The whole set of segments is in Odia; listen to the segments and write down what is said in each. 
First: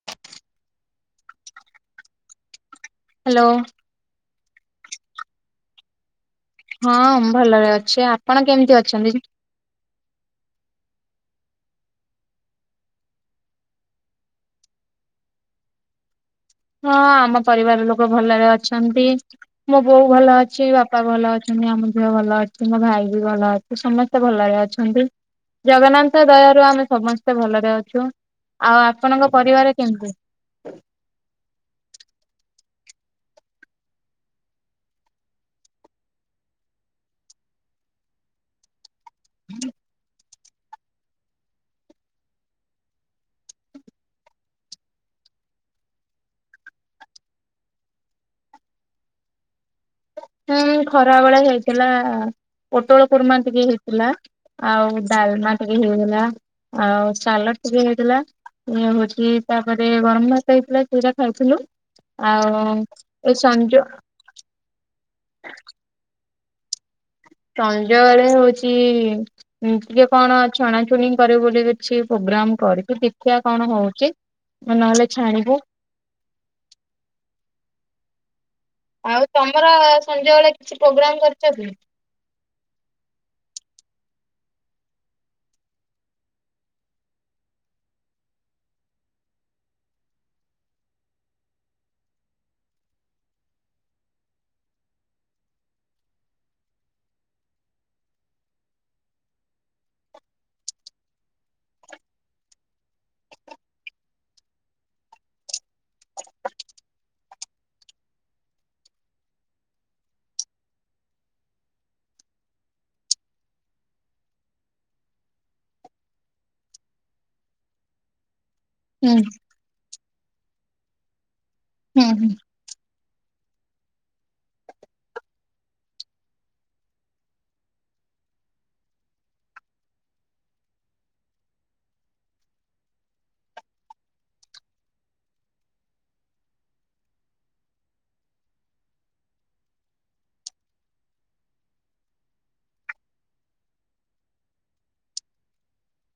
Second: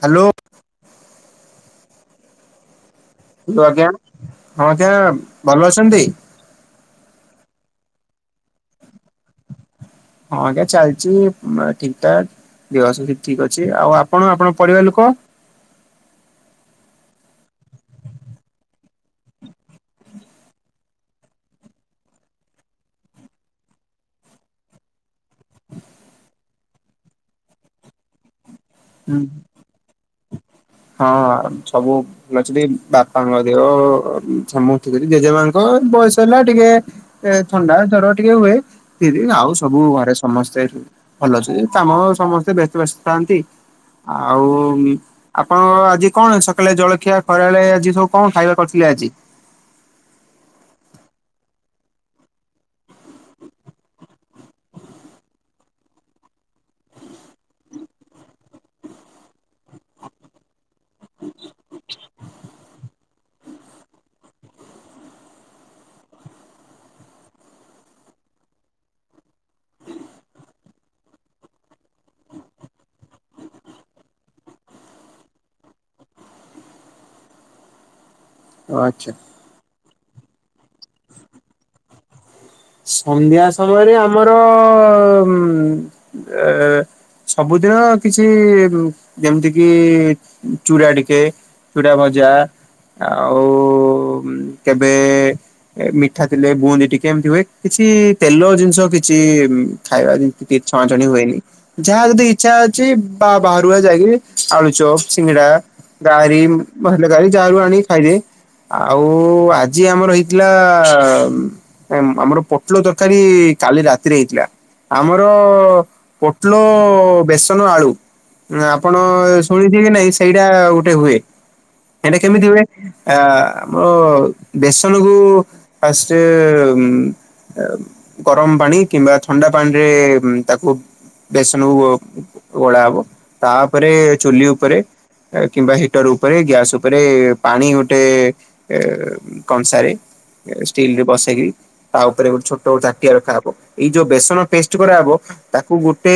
ହ୍ୟାଲୋ। ହ୍ୟାଲୋ ହ ଆଜ୍ଞା ହଁ ଆଜ୍ଞା ଭଲ ଅଛନ୍ତି? ହଁ ଭଲରେ ଅଛି। ଆପଣ କେମିତି ଅଛନ୍ତି? ହଁ ଆଜ୍ଞା ଚାଲିଛି ଠିକ୍ ଠିକ୍। [unintelligible] ଠିକ ଅଛି ଆଉ ଆପଣ ଆପଣ ପରିବାର ଲୋକ। ହଁ ଆମ ପରିବାର ଲୋକ ଭଲରେ ଅଛନ୍ତି। ମୋ ବୋଉ ଭଲ ଅଛି ବାପା ଭଲ ଅଛନ୍ତି ଆମ ଝିଅ ଭଲ ଅଛି ମୋ ଭାଇ ବି ଭଲ ଅଛି। ସମସ୍ତେ ଭଲରେ ଅଛନ୍ତି ଜଗନ୍ନାଥ ଦୟାରୁୁ ଆମେ ସମସ୍ତେ ଭଲରେ ଅଛୁ। ଆଉ ଆପଣଙ୍କ ପରିବାର କେମିତି? ହଁ ସବୁ [unintelligible] ଜେଜେମାଙ୍କ ବୟସ ହେଲା ଟିକେ ଏ ଥଣ୍ଡା ଜର ଟିକେ ହୁଏ। ଦିଦି ଆଉ ସବୁ ଘରେ ସମସ୍ତେ ଭଲ ଅଛନ୍ତି। [unintelligible] ସମସ୍ତେ ବ୍ୟସ୍ତ ବ୍ୟସ୍ତ ଥାନ୍ତି। ଆଉ। ଆପଣ ଆଜି କଣ ସକାଳେ ଜଳଖିଆ ଖରାବେଳେ ଆଜି ସବୁ କଣ ଖାଇବା କରିଥିଲେ ଆଜି ହୁଁ ଖରାବେଳେ ହେଇଥିଲା ପୋଟଳ କୁର୍ମା ଟିକେ ହେଇଥିଲା ଆଉ ଡ଼ାଲମା ଟିକେ ହେଇଗଲା ଆଉ ସାଲଟ୍ ଟିକେ ହେଇଥିଲା ଇଏ ହେଉଛି ତାପରେ ଗରମ ଭାତ ହେଇଥିଲା ସେଟା ଖାଉଥିଲୁ ଆଉ ଏ ସଞ୍ଜ ଡା ସଞ୍ଜହେଲେ ହଉଚି ଟିକେ କଣ ଛଣାଛୁଣି କରିବ ବୋଲି କିଛି ପ୍ରୋଗ୍ରାମ୍ କରଛି ଦେଖିବା କଣ ହେଉଛି ନହେଲେ ଛାଣିବୁ ଆଚ୍ଛା ଆଉ ତମର ସଞ୍ଜବେଳେ କିଛି ପ୍ରୋଗ୍ରାମ୍ କରିଛ କି ସନ୍ଧ୍ୟା ସମୟରେ ଆମର ସବୁଦିନ କିଛି ଯେମିତି କିି ଚୂରା ଟିକେ ଚୁଡା ଭଜା ଆଉ କେବେ ମିଠା ଥିଲେ ବୁନ୍ଦି ଟିକେ ଏମିତି ହୁଏ କିଛି ତେଲ ଜିନିଷ କିଛି ଖାଇବାତି ଛଣାଛଣି ହୁଏନି ଯାହା ଯଦି ଇଛା ଅଛି ବା ବାହାରୁ ଯାଇକି ଆଳୁ ଚପ୍ ସିଙ୍ଗଡା ଗାର ମସଲେ ଗାର ଜାରୁ ଆ ଖାଇଦିଏ ଆଉ ଆଜି ଆମର ହେଇଥିଲା ଆମର ପୋଟଳ ତରକାରୀ କାଲି ରାତିରେ ହେଇଥିଲା ଆମର ପୋଟଳ ବେସନ ଆଳୁ ଆପଣ ହୁଁ ଶୁଣିିଥିବେ କି ନାଇଁ ସେଇଟା ଗୋଟେ ହୁଏ ହୁଁ ସେଟା ହୁଁ କେମିତି ହୁଏ ଆ ଆମର ବେସନ କୁ ଫାଷ୍ଟ ଗରମ ପାଣି କିମ୍ବା ଥଣ୍ଡା ପାଣିରେ ତାକୁ ବେସନକୁ ଗୋଳା ହବ ତାପରେ ଚୁଲି ଉପରେ କିମ୍ବା ହିଟର ଉପରେ ଗ୍ୟାସ୍ ଉପରେ ପାଣି ଗୋଟେ ଏ କଂସାରେ ଷ୍ଟିଲିରେ ବସେଇକି ତା ଉପରେ ଗୋଟେ ଛୋଟ ଚାଟିଆ ରଖାହବ ଏଇ ଯୋଉ ବେସନ ପେଷ୍ଟ କରାହେବ ତାକୁ ଗୋଟେ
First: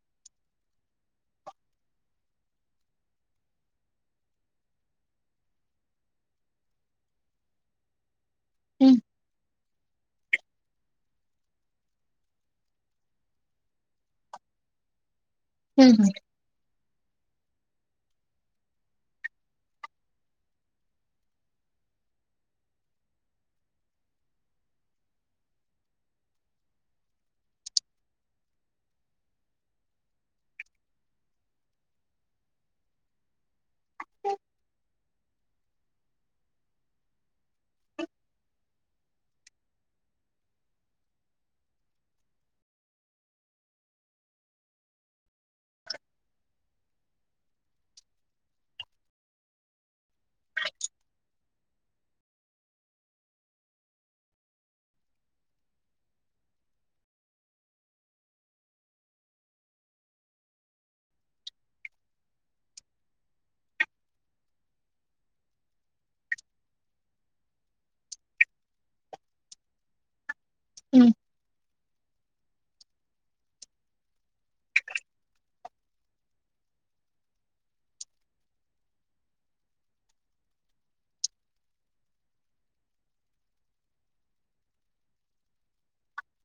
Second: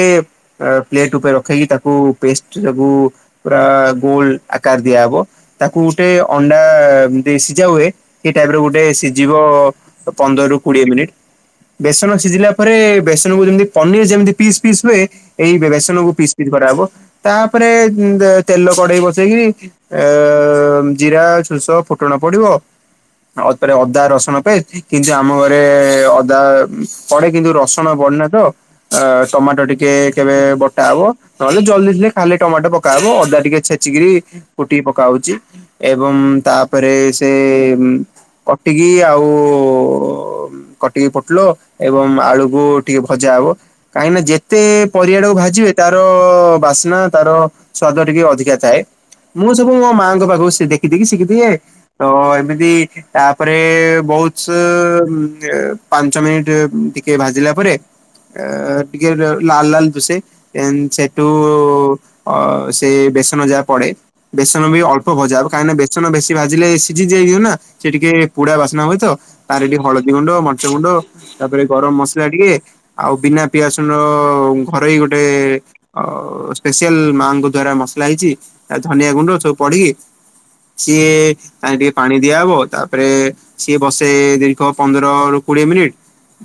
ପ୍ଲେଟ୍ ଉପରେ ରଖିକି ତାକୁ ପେଷ୍ଟ ସବୁ ପୁରା ଗୋଲ ଆକାର ଦିଆହବ ତାକୁ ଗୋଟେ ଅଣ୍ଡା ଯେମିତି ସିଝା ହୁଏ ସେ ଟାଇପିର ଗୋଟେ ହୁଁ ସିଝିବ ପନ୍ଦରରୁ କୋଡିଏ ମିନିଟ୍ ବେସନ ସିଝିଲା ପରେ ବେସନକୁ ଯେମିତି ପନିରି ଯେମିତିି ପିସ୍ ପିସ୍ ହୁଏ ଏଇ ହୁଁ ହୁଁ ବେସନକୁ ପିସ୍ ପିସ୍ କରାହେବ ତାପରେ ତେଲ କଡେଇ ବସେଇକି ଏ ଜିରା ସୋରିଷ ଫୁଟଣ ପଡ଼ିବ ତାପରେ ଅଦା ରସୁଣ ପେଷ୍ଟେ ଏ ଯେଉଁ ଆମ ଘରେ ଅଦା ପଡ଼େ କିନ୍ତୁ ରସୁଣ ପଡେ ନା ତ ଅ ଟମାଟୋ ଟିକେ କେବେ ବଟା ହବ ନହେଲେ ଜଲ୍ଦି ଥିଲେ ଖାଲି ଟମାଟୋ ପକା ହବ ଅଦା ଟିକେ ଛେଚିକି କୁଟିକି ପକାହେଉଛି ଏବଂ ତାପରେ ସେ କଟିକି ଆଉ କଟିକି ପୋଟଳ ଏବଂ ଆଳୁକୁ ଟିକେ ଭଜା ହବ କାହିଁକି ନା ଯେତେ ପରିବାଟାକୁ ଭାଜିବେ ତାର ବାସ୍ନା ତାର ସ୍ଵାଦ ଟିକେ ଅଧିକା ଥାଏ ମୁଁ ସବୁ ମୋ ମାଆଙ୍କ ପାଖକୁ ଦେଖିଦେଖିକି ଶିଖିଦିଏ ତ ଏମିତି ତାପରେ ବହୁତ ପାଞ୍ଚ ମିନିଟ୍ ଟିକେ ଭାଜିଲା ପରେ ଅ ଟିକେ ଲାଲ୍ ଲାଲ୍ ଦୁଷେ ଏମ ସେଠୁ ଅ ସେ ବେସନ ଯାହା ପଡେ। ବେସନ ବି ଅଳ୍ପ ଭଜା ହବ। କାହିଁକି ବେସନ ବେଶୀ ଭାିଲେ ସିଝି ଯାଇଯିବ ନା। ସେ ଟିକେ ପୁଡା ବାସ୍ନା ହୁଏ। ତାର ଟିକେ ହଳଦୀ ଗୁଣ୍ଡ, ମରିଚ ଗୁଣ୍ଡ ହୁଁ। ତାପରେ ଗରମ ମସଲା ଟିକେ, ଆଉ ବିନା ପିଆସ ଘରେୋଇ ଗୋଟେ - - ଆ ସ୍ପେଶଆଲ ମାଆଙ୍କ ଦ୍ଵାରା ମସଲା ହେଇଚି ଧନିଆ ଗୁଣ୍ଡ ସବୁ ପଡିକି- - ସିଏ ତାେଲେ ଟିକେ ପାଣି ଦିଆହବ ତାପରେ ସିଏ ବସେଇ ଦୀର୍ଘ ପନ୍ଦର ରୁ କୋଡିଏ ମିନିଟ,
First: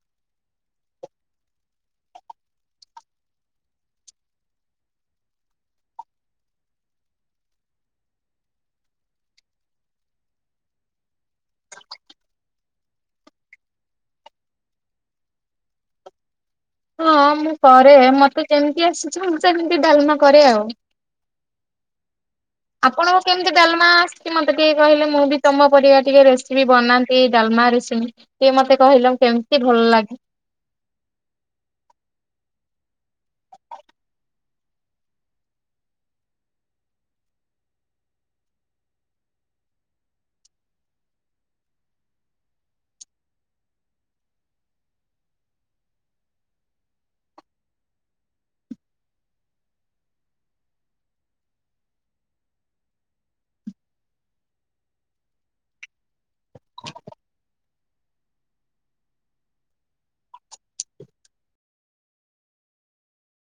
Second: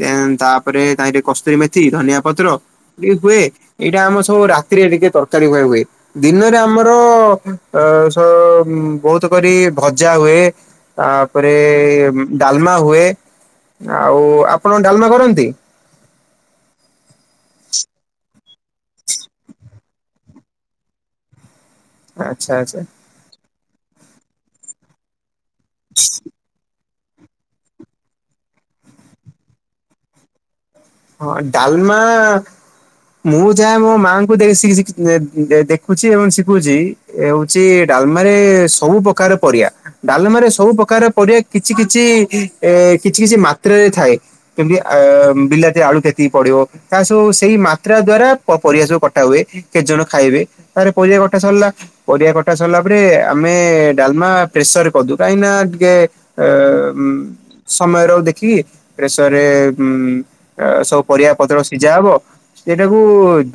ଦେ ତାପରେ ତାରେ କସ୍ତୁରୀ ମେଥି, ଧନିଆ ପତ୍ର- - ଟେ ହୁଏ ଏଇଟା ଆମର ସବୁ ରାତିରେ ଟିକେ ତରକାରୀ ପାଇଁ ହୁଏ। ଦିନରେ ଆମର ଅ ବହୁତ କରି ଭଜା ହୁଏ। ତାପରେ ଡାଲମା ହୁଏ। ଆଉ ଆପଣ ଡାଲମା କରନ୍ତି। ହଁ ମୁଁ କରେ ମତେ କେମିତି ଆସିଛି ମୁଁ ସେମିତି ଡାଲମା କରେ ଆଉ। ଆଚ୍ଛା ଆଛା ଆପଣଙ୍କୁ କେମିତି ଡାମା ଆସିଛି ମୋତେ ଟିକେ କହିଲେ ମୁ ବି ତମ ପରିବା ଟିକେ ରେଷ୍ଟ - - କି ବି ବନାନ୍ତି ଡାଲମା ରରେସିମ ଟିକେ ମତେ କହିଲେ କେମିତି ଭଲ ଲାଗେ? ହଁ ଡାଲମା - - ମୁଁ ଯାହା ମୋ ମାଆଙ୍କୁ ଦେ ସି ସି ଦେ ଦେଖୁଛି ଏବଂ ଶିଶୁଚି। ଏ ହଉଚି ଡାଲମାରେ ସବୁ ପ୍ରକାର ପରିଆ। ଡାଲମାରେ ସବୁ ପ୍ରକାର ପରିବା କିଛି କିଛି ଏ କିଛି କିଛି ମାତ୍ରାରେ ଥାଏ। କେମତି ଅ ବିଲା - - ଆଳୁ କେତିକି ପଡିବ ତା ସବୁ ସେଇ ମାତ୍ରା ଦ୍ଵାରା ପରିବା ସବୁ କଟା ହୁଏ। କେତେ ଜଣ ଖାଇବେ ତାରେ ପରିଆ କଟା ସରିଲା। ପରିଆ କଟା ସରିଲା ପରେ ଆମେ ଡାଲମା ପ୍ରେସରରେ କରିଦୁ କାହିଁକି ଟିକେ - - ଏ ସମୟ ର ଦେଖିକି ପ୍ରେସରରେ ଉଁ - - ସବୁ ପରିବା ପତ୍ର ସିଝା ହବ। ସେଇଟାକୁ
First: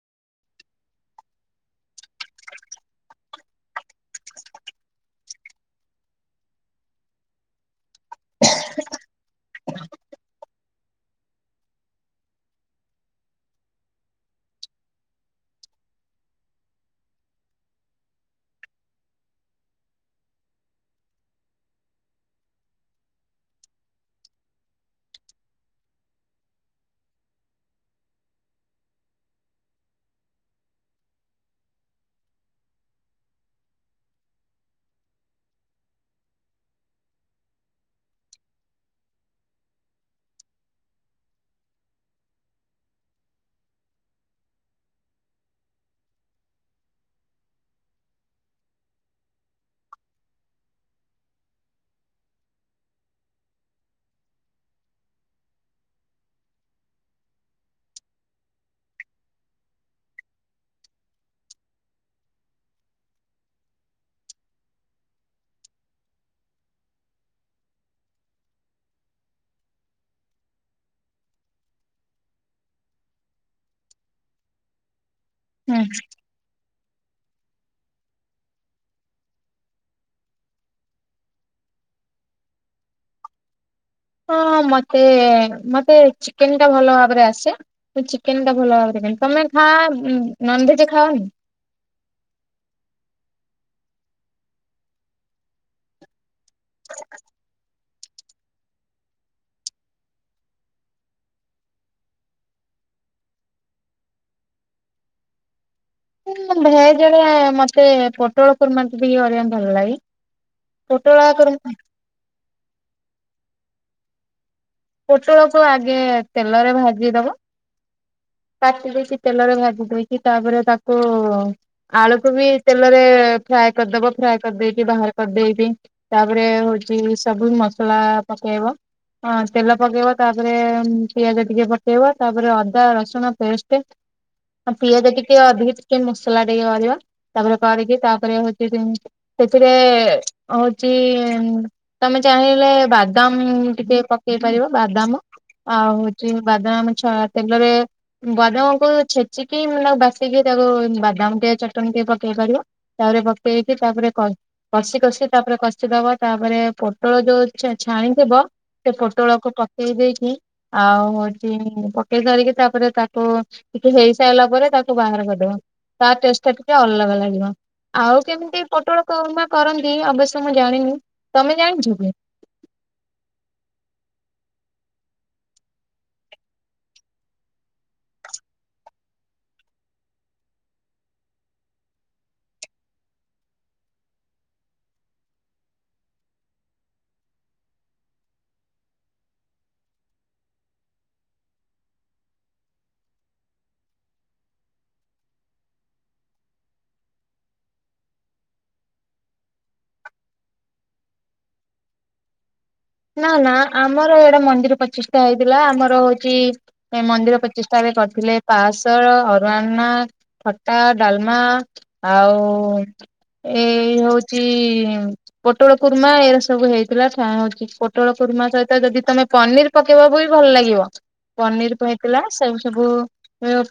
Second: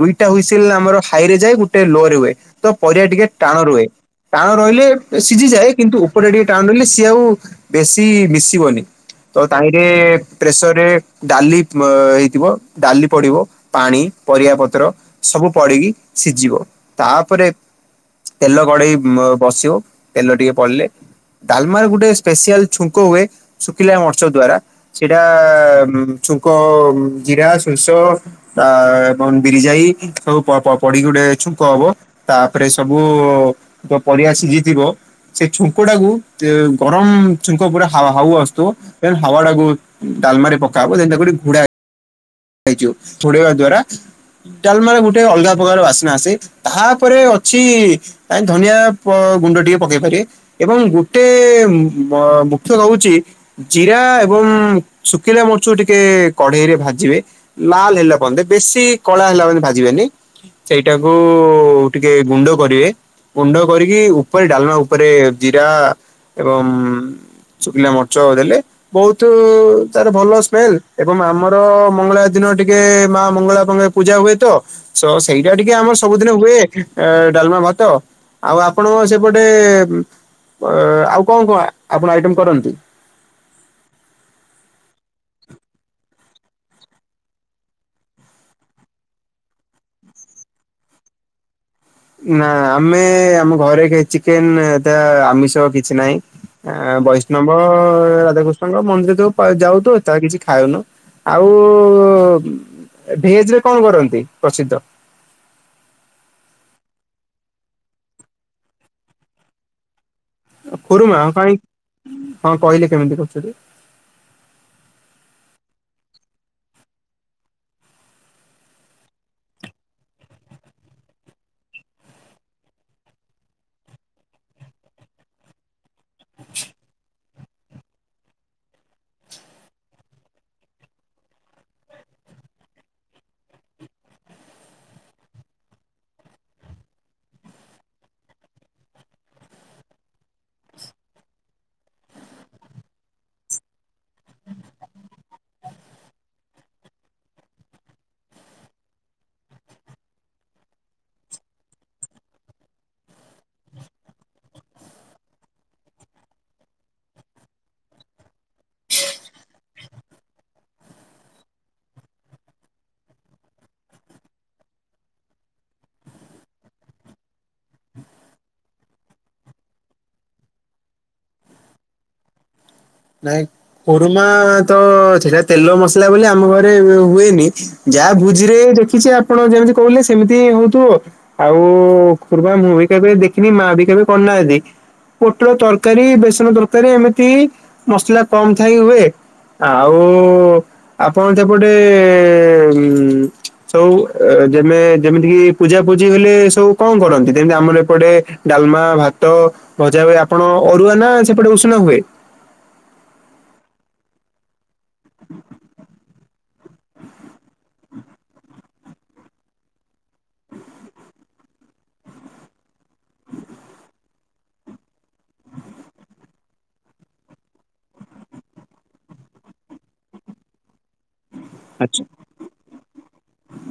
ଦୁଇଟା ହୁଇସିଲ ଆମର ହାଇ ରେ ଯାଏ ଗୋଟେ ଲୋ ରେ ହୁଏ। ତ ପରିବା ଟିକେ ଟାଣ ରୁହେ। ଟାଣ ରହିଲେ ସିଝିଯାଏ। କିନ୍ତୁ ଉପରେ ଟିକେ ଟାଣ ରହିଲେ ସିଏ ଆଉ ବେଶୀ ମିଶିବନି। ତ ତାହିଁରେ ପ୍ରେସରରେ ଡାଲି - - ହେଇଥିବ। ଡାଲି ପଡିବ, ପାଣି ପରିବା ପତ୍ର ସବୁ ପଡିକି ସିଝିବ ତାପରେ ତେଲ କଡ଼େଇ ବସିବ ତେଲ ଟିକେ ପଡ଼ିଲେ - - ଡାଲମାର ଗୋଟେ ସ୍ପେଶସିଆଲ ଛୁଙ୍କ ହୁଏ ଶୁଖିଲା ମରିଚ ଦ୍ଵାରା। ସେଟା ଛୁଙ୍କ ଜିରା ସୋରିଷ ତା ଏବଂ ବିରି ଯାଇ ସବୁ ପଡିକି ଗୋଟେ ଛୁଙ୍କ ହବ। ତାପରେ ସବୁ ପରିବା ସିଝିଥିବ - - ସେଇ ଛୁଙ୍କ ଟାକୁ ଗରମ ଛୁଙ୍କ ପୁରା ହାଉ ହାଉ ଆସୁଥିବ। - - ହାୱଡାକୁ ଡାଲମାରେ ପକା ହବ ସେ ତାକୁ ହେଠୀ ଘୁଡ଼ା - - ହେଇଯିବ ଘୋଡ଼ାଇବା ଦ୍ବାରା ଡାଲମାର ଗୋଟେ ଅଲଗା ପ୍ରକାର ବାସ୍ନା ଆସେ ତାପରେ ଅଛି - - କାଇଁ ଧନିଆ ଗୁଣ୍ଡ ଟିକେ ପକେଇ ପାରିବେ। ଏବଂ ଗୋଟେ ମୁଖ୍ୟ ହଉଚି। ଜିରା ଏବଂ ଶୁଖିଲା ମରିଚ ଟିକେ କଡେଇରେ ଭାଜିବେ। ଲାଲ ହେଲା ପର୍ଯ୍ୟନ୍ତେ ବେଶୀ କଳା ହେଲା ପଯ୍ୟନ୍ତ ଭାଜିବେନି। ସେଇଟାକୁ ଟିକେ ଗୁଣ୍ଡ କରିବେ। ଗୁଣ୍ଡ କରିକି ଉପରେ ଡାଲମା ଉପରେ ଜିରା ଏବଂ ଶୁଖିଲା ମର୍ଚ ଦେଲେ ବହୁତ ତାର ଭଲ ସ୍ମେଲ ଏବଂ ଆମର ମଙ୍ଗଳା ଦିନ ଟିକେ ମା ମଙ୍ଗଳାମ ପୂଜା ହୁଏ ତ ସେଇଟା ଟିକେ ହୁଁ। ଆମର ସବୁଦିନ ହୁଏ। ଡାଲମା ଭାତ ଆଉ ଆପଣଙ୍କ ସେପଟେ ଅ ଆଉ କଣ କଣ ଆପଣ ଆଇଟମ୍ କରନ୍ତି? ହଁଁ ମତେ ମତେ ଚିକେନ ଟା ଭଲ ଭାବରେ ଆସେ। ମୁଁ ଚିକେନ ଟା ଭଲ ଭାବରେ କରେ, ତମେ ଖାଅ ନନଭେଜ ଖାଅନି। ନା ଆମେ ଆମ ଘରେ କେହି ଚିକେନ ଯା ଆମିଷ କିଛି ନାହିଁ। ଆ ବୈଷ୍ଣବ ରାଧାକୃ ତାଙ୍କ ମନ୍ଦିର ଯଉ ଯାଉ ତ ତାହା କିଛି ଖାଉନୁ ଆଉ ଭେଜ ରେ କଣ କରନ୍ତି ପ୍ରସିଦ୍ଧ। ଭେଜ ରେ ମତେ ପୋଟଳକୁର୍ମାନ୍ତି ବି କରିବାକୁ ଭଲଲାଗେ। କୁରୁମା କାହିଁ ହଁ କହିଲେ କେମିତି କରୁଚ ଯେ। ପୋଟଳକୁୁ ଆଗେ ତେଲରେ ଭାଜିଦବ। କାଟି ଦେଇକି ତେଲରେ ଭାଜିି ଦେଇକି ତାପରେ ତାକୁ ଆଳୁକୁ ବି ତେଲରେ ଫ୍ରାଏ କରିଦବ ଫ୍ରାଏ କରିଦେଇକି ବାହାର କରିଦେଇକି ତାପରେ ହଉଛି ସବୁ ମସଲା ପକେଇବା ହଁ ତେଲ ପକେଇବ ତାପରେ ପିଆଜ ଟିକେ ପକେଇବ ତାପରେ ଅଦା, ରସୁଣ ପେଷ୍ଟ। ହ ପିଆଜ ଟିକେ ଅଧିକି ଟିକେ ମସଲା ଟିକେ କରିବା ତାପରେ କରିକି ତାପରେ ହଉଛି ସେଥିରେ ହଉଛି ତମେ ଚାହିଁଲେ ବାଦାମ ଟିକେ ପକେଇ ପାରିବ ବାଦାମ। ଆଉ ହଉଛି ବାଦାମ ଛ ତେଲରେ ବାଦାମକୁ ଛେଚିକି ମାନେ ତାକୁ ବାଟିକି ତାକୁ ବାଦାମ ଟେ ଚଟଣି ଟେ ପକେଇ ପାରିବ। ତାପରେ ପପେଇକି ତାପରେ କ କଷି କଷି ତାପରେ କଷିଦବ ତାପରେ ପୋଟଳ ଯୋଉ ଛାଣିଥିବ ସେ ପୋଟଳକୁ ପକେଇ ଦେଇେଇକି ଆଉ ହଉଚି ପକେଇ ସାରିକି ତାପରେ ତାକୁ ଟିକେ ହେଇସାରିଲା ପରେ ତାକୁ ବାହାର କରିଦବା ତା ଟେଷ୍ଟ ଟା ଟିକେ ଅଲଗା ଲାଗିବ। ଆଉ କେମିତି ପୋଟଳକୁରୁମା କରନ୍ତି ଅବଶ୍ୟ ମୁଁ ଜାଣିନି ତମେ ଜାଣିଛ କି? ନାଇଁ କୁରୁମା ତ ସେଟା ତେଲ ମସଲା ବୋଲି ଆମ ଘରେ ହୁଏନି। ଯାହା ଭୋଜି ରେ ଦେଖିଛି ଆପଣ ଯେମିତି କହିଲେ ସେମିତି ହିଁ ହଉଥିବ। ଆଉ ଖୁରୁବା ମୁଁ ବି କେବେ ଦେଖିନି ମା ବି କେବେ କରିନାହାନ୍ତି। ପୋଟଳ ତରକାରୀ ବେସନ ତରକାରୀ ଏମିତି ମସଲା କମ ଥାଇ ହୁଏ। ଆଉ ଆପଣ ସେପଟେ ସବୁ ଯେମେ ଯେମିତି କିି ପୂଜା ପୂଜି ହେଲେ ସବୁ କଣ କରନ୍ତି ଯେମିତି ଆମର ଏପଟେ ଡାଲମା ଭାତ ଭଜା ହୁଏ ଆପଣ ଅରୁଆ ନା ସେପଟେ ଉଷୁନା ହୁଏ? ନା ନା ଆମର ଏଡେ ମନ୍ଦିର ପଚ ପ୍ରଚିଷ୍ଟା ହେଇଥିଲା ଆମର ହଉଛି ମନ୍ଦିର ପ୍ରଚିଷ୍ଟା ଏବେ କରିଥିଲେ ପାସଳ ଅରୁୱନା ଖଟା ଡାଲମା ଆଉ ଏଇ ହଉଚି ପୋଟଳ କୁର୍ମା ଏଇର ସବୁ ହେଇଥିଲା ପୋଟଳ କୁର୍ମା ସହିତ ଯଦି ତମେ ପନିର ପକେଇବ ବି ଭଲ ଲାଗିବ। ପନିର ପା ଆଚ୍ଛା ହେଇଥିଲା ସେ ସବୁ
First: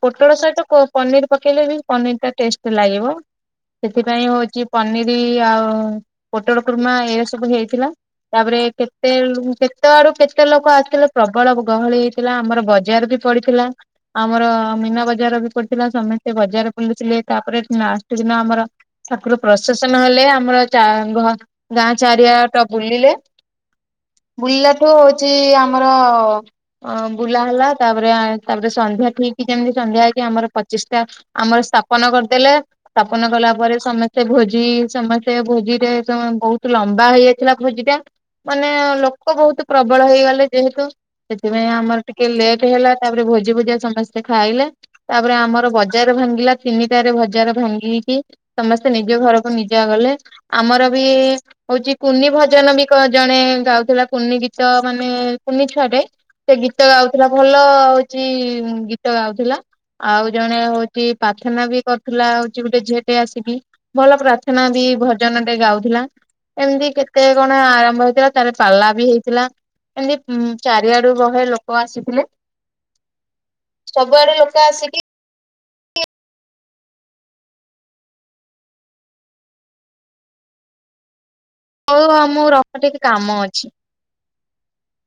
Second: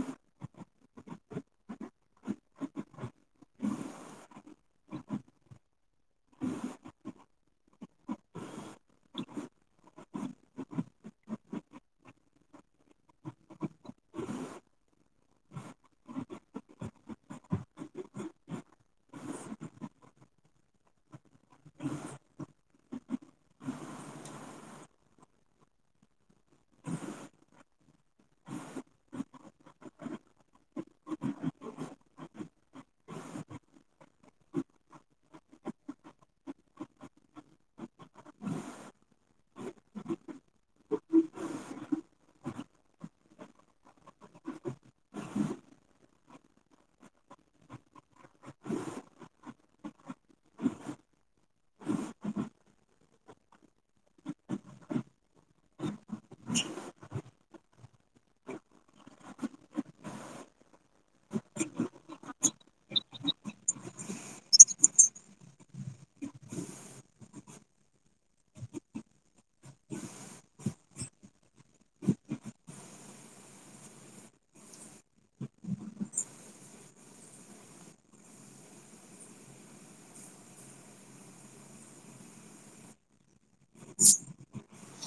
ପୋଟଳ ସହିତ କୋ ପନିର ପକେଇଲେ ବି ପନିର ଟା ଟେଷ୍ଟେ ଲାଗିବ। ସେଥିପାଇଁ ହଉଛି ପନିର ଆଉ ପୋଟଳ କୁର୍ମା ଏୟା ସବୁ ହେଇଥିଲା ତାପରେ କେତେ କେତେ ଆଡୁ କେ କେତେ ଲୋକ ଆସିଥିଲେ ପ୍ରବଳ ଗହଳି ହେଇଥିଲା ଆମର ବଜାର ବି ପଡିଥିଲା। ଆମର ମୀନା ବଜାର ବି ପଡିଥିଲା ସମସ୍ତେ ବଜାର ବୁଲୁଥିଲେ ତାପରେ ଲାଷ୍ଟ ଦିନ ଆମର ଠାକୁର ପ୍ରଶାସନ ହେଲେ ଆମର ଯାଘ ଗାଁ ଚାରିଆଡ ବୁଲିଲେ। ବୁଲିଲାଠୁ ହଉଛି ଆମର ଅ ବୁଲା ହେଲା ତାପରେ ତାପରେ ସନ୍ଧ୍ୟା ଠିକ୍ ଯେମିତି ସନ୍ଧ୍ୟା ହେଇଛି ଆମର ପ୍ରତିଷ୍ଟା ଆମର ସ୍ଥାପନ କରିଦେଲେ। ସ୍ଥାପନ କଲା ପରେ ସମସ୍ତେ ଭୋଜି ସମସ୍ତେ ଭୋଜିରେ ବହୁତ ଲମ୍ବା ହେଇଯାଇଥିଲା ଭୋଜି ଟା ମାନେ ଲୋକ ବହୁତ ପ୍ରବଳ ହେଇଗଲେ ଯେହେତୁ ସେଥିପାଇଁ ଆମର ଟିକେ ଲେଟ୍ ହେଲା ତାପରେ ଭୋଜି ଫୋଜି ଆ ସମସ୍ତେ ଖାଇଲେ ତାପରେ ଆମର ବଜାର ଭାଙ୍ଗିଲା ତିନିଟାରେ ବଜାର ଭାଙ୍ଗିକି ସମସ୍ତେ ନିଜ ଘରକୁ ନିଜେ ଗଲେ। ଆମର ବି ହଉଛି କୁନି ଭଜନ ବି କରି ଜଣେ ଗାଉଥିଲା କୁନି ଗୀତ ମାନେ କୁନି ଛୁଆଟେ ସେ ଗୀତ ଗାଉଥିଲା ଭଲ ହଉଛି ଗୀତ ଗାଉଥିଲା। ଆଉ ଜଣେ ହଉଛି ପ୍ରାର୍ଥନା ବି କରୁଥିଲା ହଉଛି ଗୋଟେ ଝିଅ ଟେ ଆସିକି। ଭଲ ପ୍ରାର୍ଥନା ବି ଭଜନ ଟେ ଗାଉଥିଲା। ଏମିତି କେତେ କଣ ଆର ଆରମ୍ଭ ହେଇଥିଲା ତାପରେ ପାଲା ବି ହେଇଥିଲା। ଏମିତି ଚାରିଆଡୁ ବହେ ଲୋକ ଆସିଥିଲେ। ସବୁଆଡୁ ଲୋକ ଆସିକି ହଉ ଆ ମୁଁ ରଖୁଛି ଟିକେ କାମ ଅଛି।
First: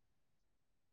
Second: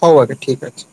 ହଉ ଆଜ୍ଞା ଠିକ୍ ଅଛି।